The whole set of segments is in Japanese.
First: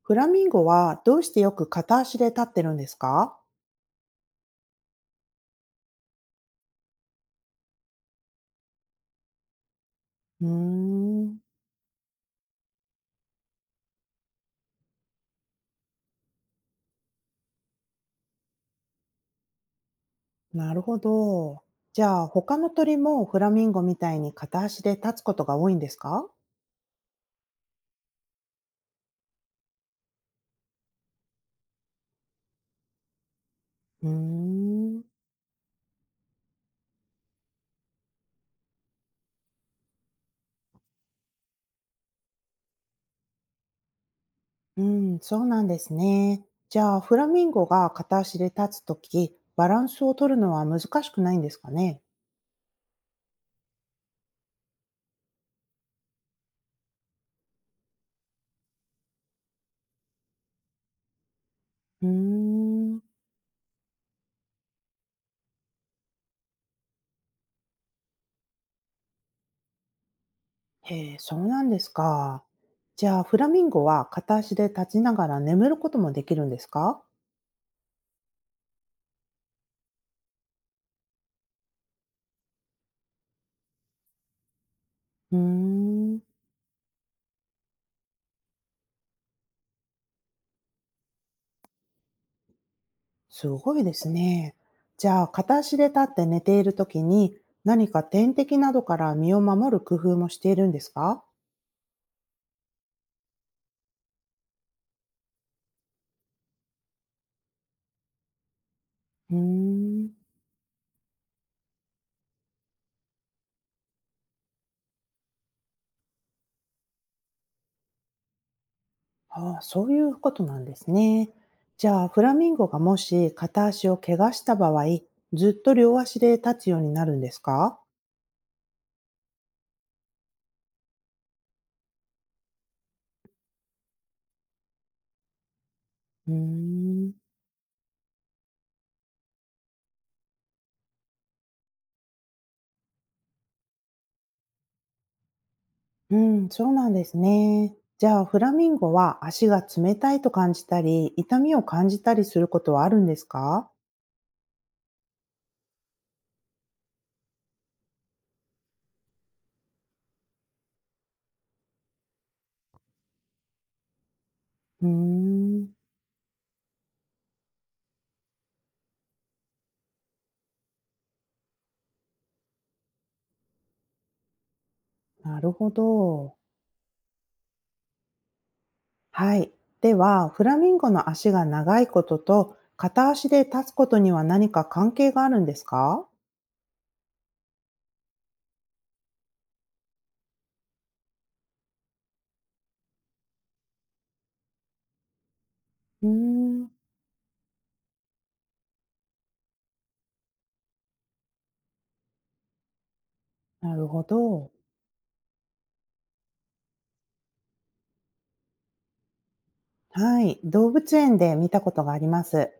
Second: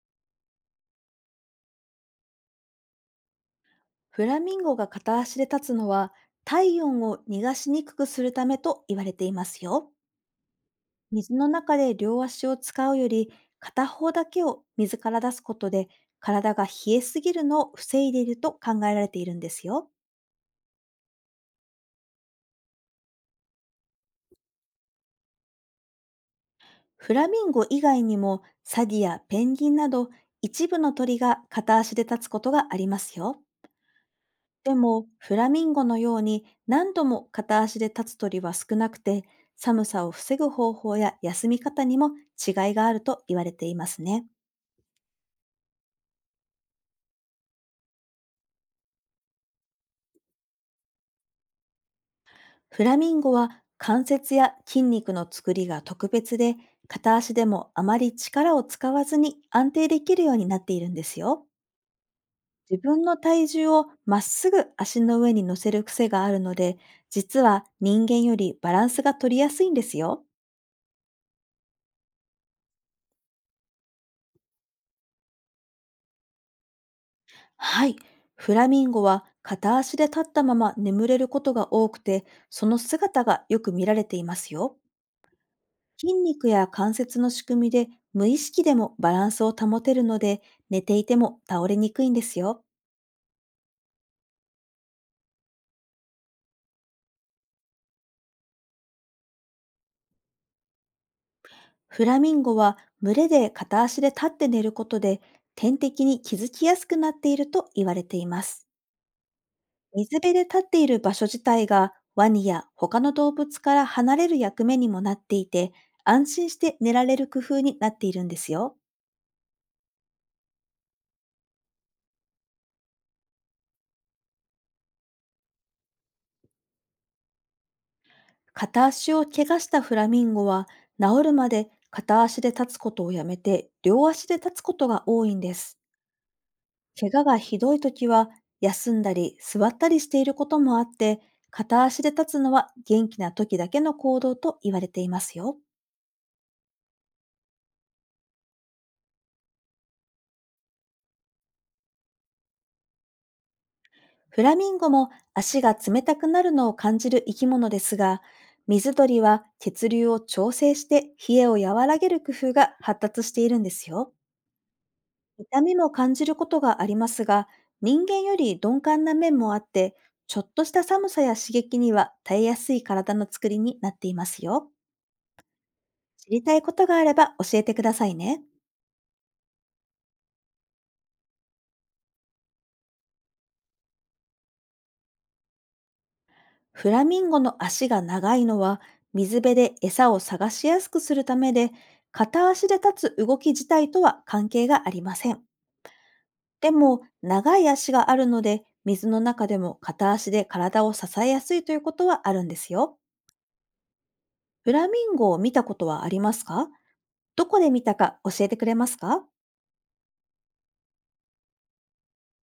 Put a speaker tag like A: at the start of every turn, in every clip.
A: フラミンゴはどうしてよく片足で立ってるんですか？
B: フラミンゴが片足で立つのは体温を逃がしにくくするためと言われていますよ。
A: うー
B: 水
A: ん、
B: の中で両足を使うより片方だけを水から出すことで体が冷えすぎるのを防いでいると考えられているんですよ。
A: なるほど。じゃあ他の鳥もフラミンゴみたいに片足で立つことが多いんですか？
B: フラミンゴ以外にもサギやペンギンなど一部の鳥が片足で立つことがありますよ。
A: うー
B: で
A: ん、
B: も、フラミンゴのように何度も片足で立つ鳥は少なくて、寒さを防ぐ方法や休み方にも違いがあると言われていますね。
A: うん、そうなんですね。じゃあフラミンゴが片足で立つとき、バランスを取るのは難しくないんですかね？
B: フラミンゴは関節や筋肉の作りが特別で、片足でもあまり力を使わずに安定できるようになっているんですよ。
A: うー
B: 自
A: ん、
B: 分の体重をまっすぐ足の上に乗せる癖があるので、実は人間よりバランスが取りやすいんですよ。
A: へえ、そうなんですか。じゃあフラミンゴは片足で立ちながら眠ることもできるんですか？
B: はい。フラミンゴは片足で立ったまま眠れることが多くて、その姿がよく見られていますよ。
A: うー
B: 筋
A: ん。
B: 肉や関節の仕組みで無意識でもバランスを保てるので、寝ていても倒れにくいんですよ。
A: すごいですね。じゃあ、片足で立って寝ているときに、何か天敵などから身を守る工夫もしているんですか？
B: フラミンゴは群れで片足で立って寝ることで、天敵に気づきやすくなっていると言われています。
A: うー
B: 水
A: ん。
B: 辺で立っている場所自体がワニや他の動物から離れる役目にもなっていて、安心して寝られる工夫になっているんですよ。
A: ああ、そういうことなんですね。じゃあ、フラミンゴがもし片足を怪我した場合、ずっと両足で立つようになるんですか？
B: 片足を怪我したフラミンゴは治るまで片足で立つことをやめて両足で立つことが多いんです。
A: うー
B: 怪
A: ん。
B: 我がひどい時は休んだり座ったりしていることもあって、片足で立つのは元気な時だけの行動と言われていますよ。
A: うん、そうなんですね。じゃあ、フラミンゴは足が冷たいと感じたり、痛みを感じたりすることはあるんですか？
B: フラミンゴも足が冷たくなるのを感じる生き物ですが、水鳥は血流を調整して冷えを和らげる工夫が発達しているんですよ。
A: うー
B: 痛
A: ん。
B: みも感じることがありますが、人間より鈍感な面もあって、ちょっとした寒さや刺激には耐えやすい体の作りになっていますよ。
A: なるほ
B: 知
A: ど。
B: りたいことがあれば教えてくださいね。
A: はい。では、フラミンゴの足が長いことと、片足で立つことには何か関係があるんですか？
B: フラミンゴの足が長いのは水辺で餌を探しやすくするためで、片足で立つ動き自体とは関係がありません。
A: うーん、
B: でも、長い足があるので、水の中でも片足で体を支えやすいということはあるんですよ。
A: なるほど。
B: フラミンゴを見たことはありますか？どこで見たか教えてくれますか？
A: はい。動物園で見たことがあります。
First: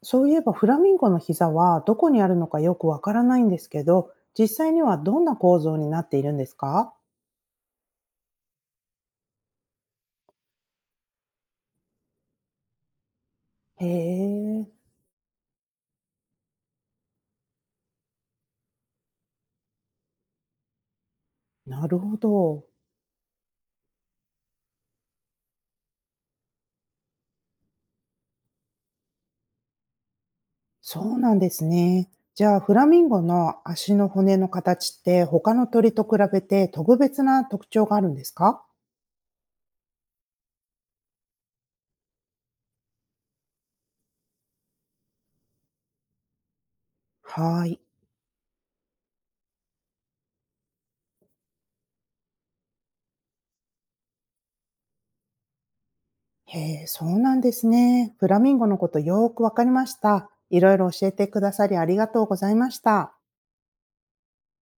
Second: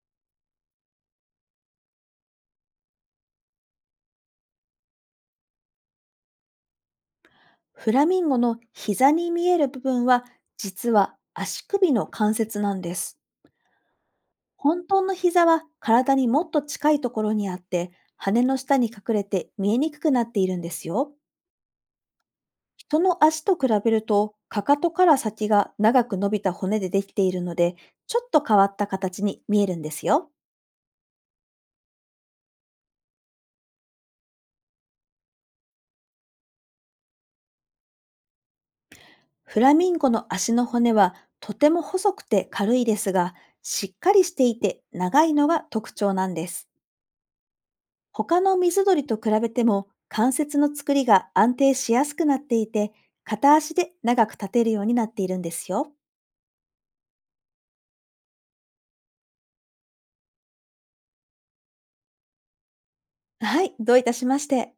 A: そういえば、フラミンゴの膝はどこにあるのかよくわからないんですけど、実際にはどんな構造になっているんですか？
B: フラミンゴの膝に見える部分は、実は足首の関節なんです。
A: へえ、
B: 本当の膝は体にもっと近いところにあって、羽の下に隠れて見えにくくなっているんですよ。
A: なるほど。
B: 人の足と比べると、かかとから先が長く伸びた骨でできているので、ちょっと変わった形に見えるんですよ。
A: そうなんですね。じゃあ、フラミンゴの足の骨の形って他の鳥と比べて特別な特徴があるんですか？
B: フラミンゴの足の骨はとても細くて軽いですが、しっかりしていて長いのが特徴なんです。
A: はい。
B: 他の水鳥と比べても関節の作りが安定しやすくなっていて、片足で長く立てるようになっているんですよ。
A: へえ、そうなんですね。フラミンゴのことよーくわかりました。いろいろ教えてくださりありがとうございました。
B: はい、どういたしまして。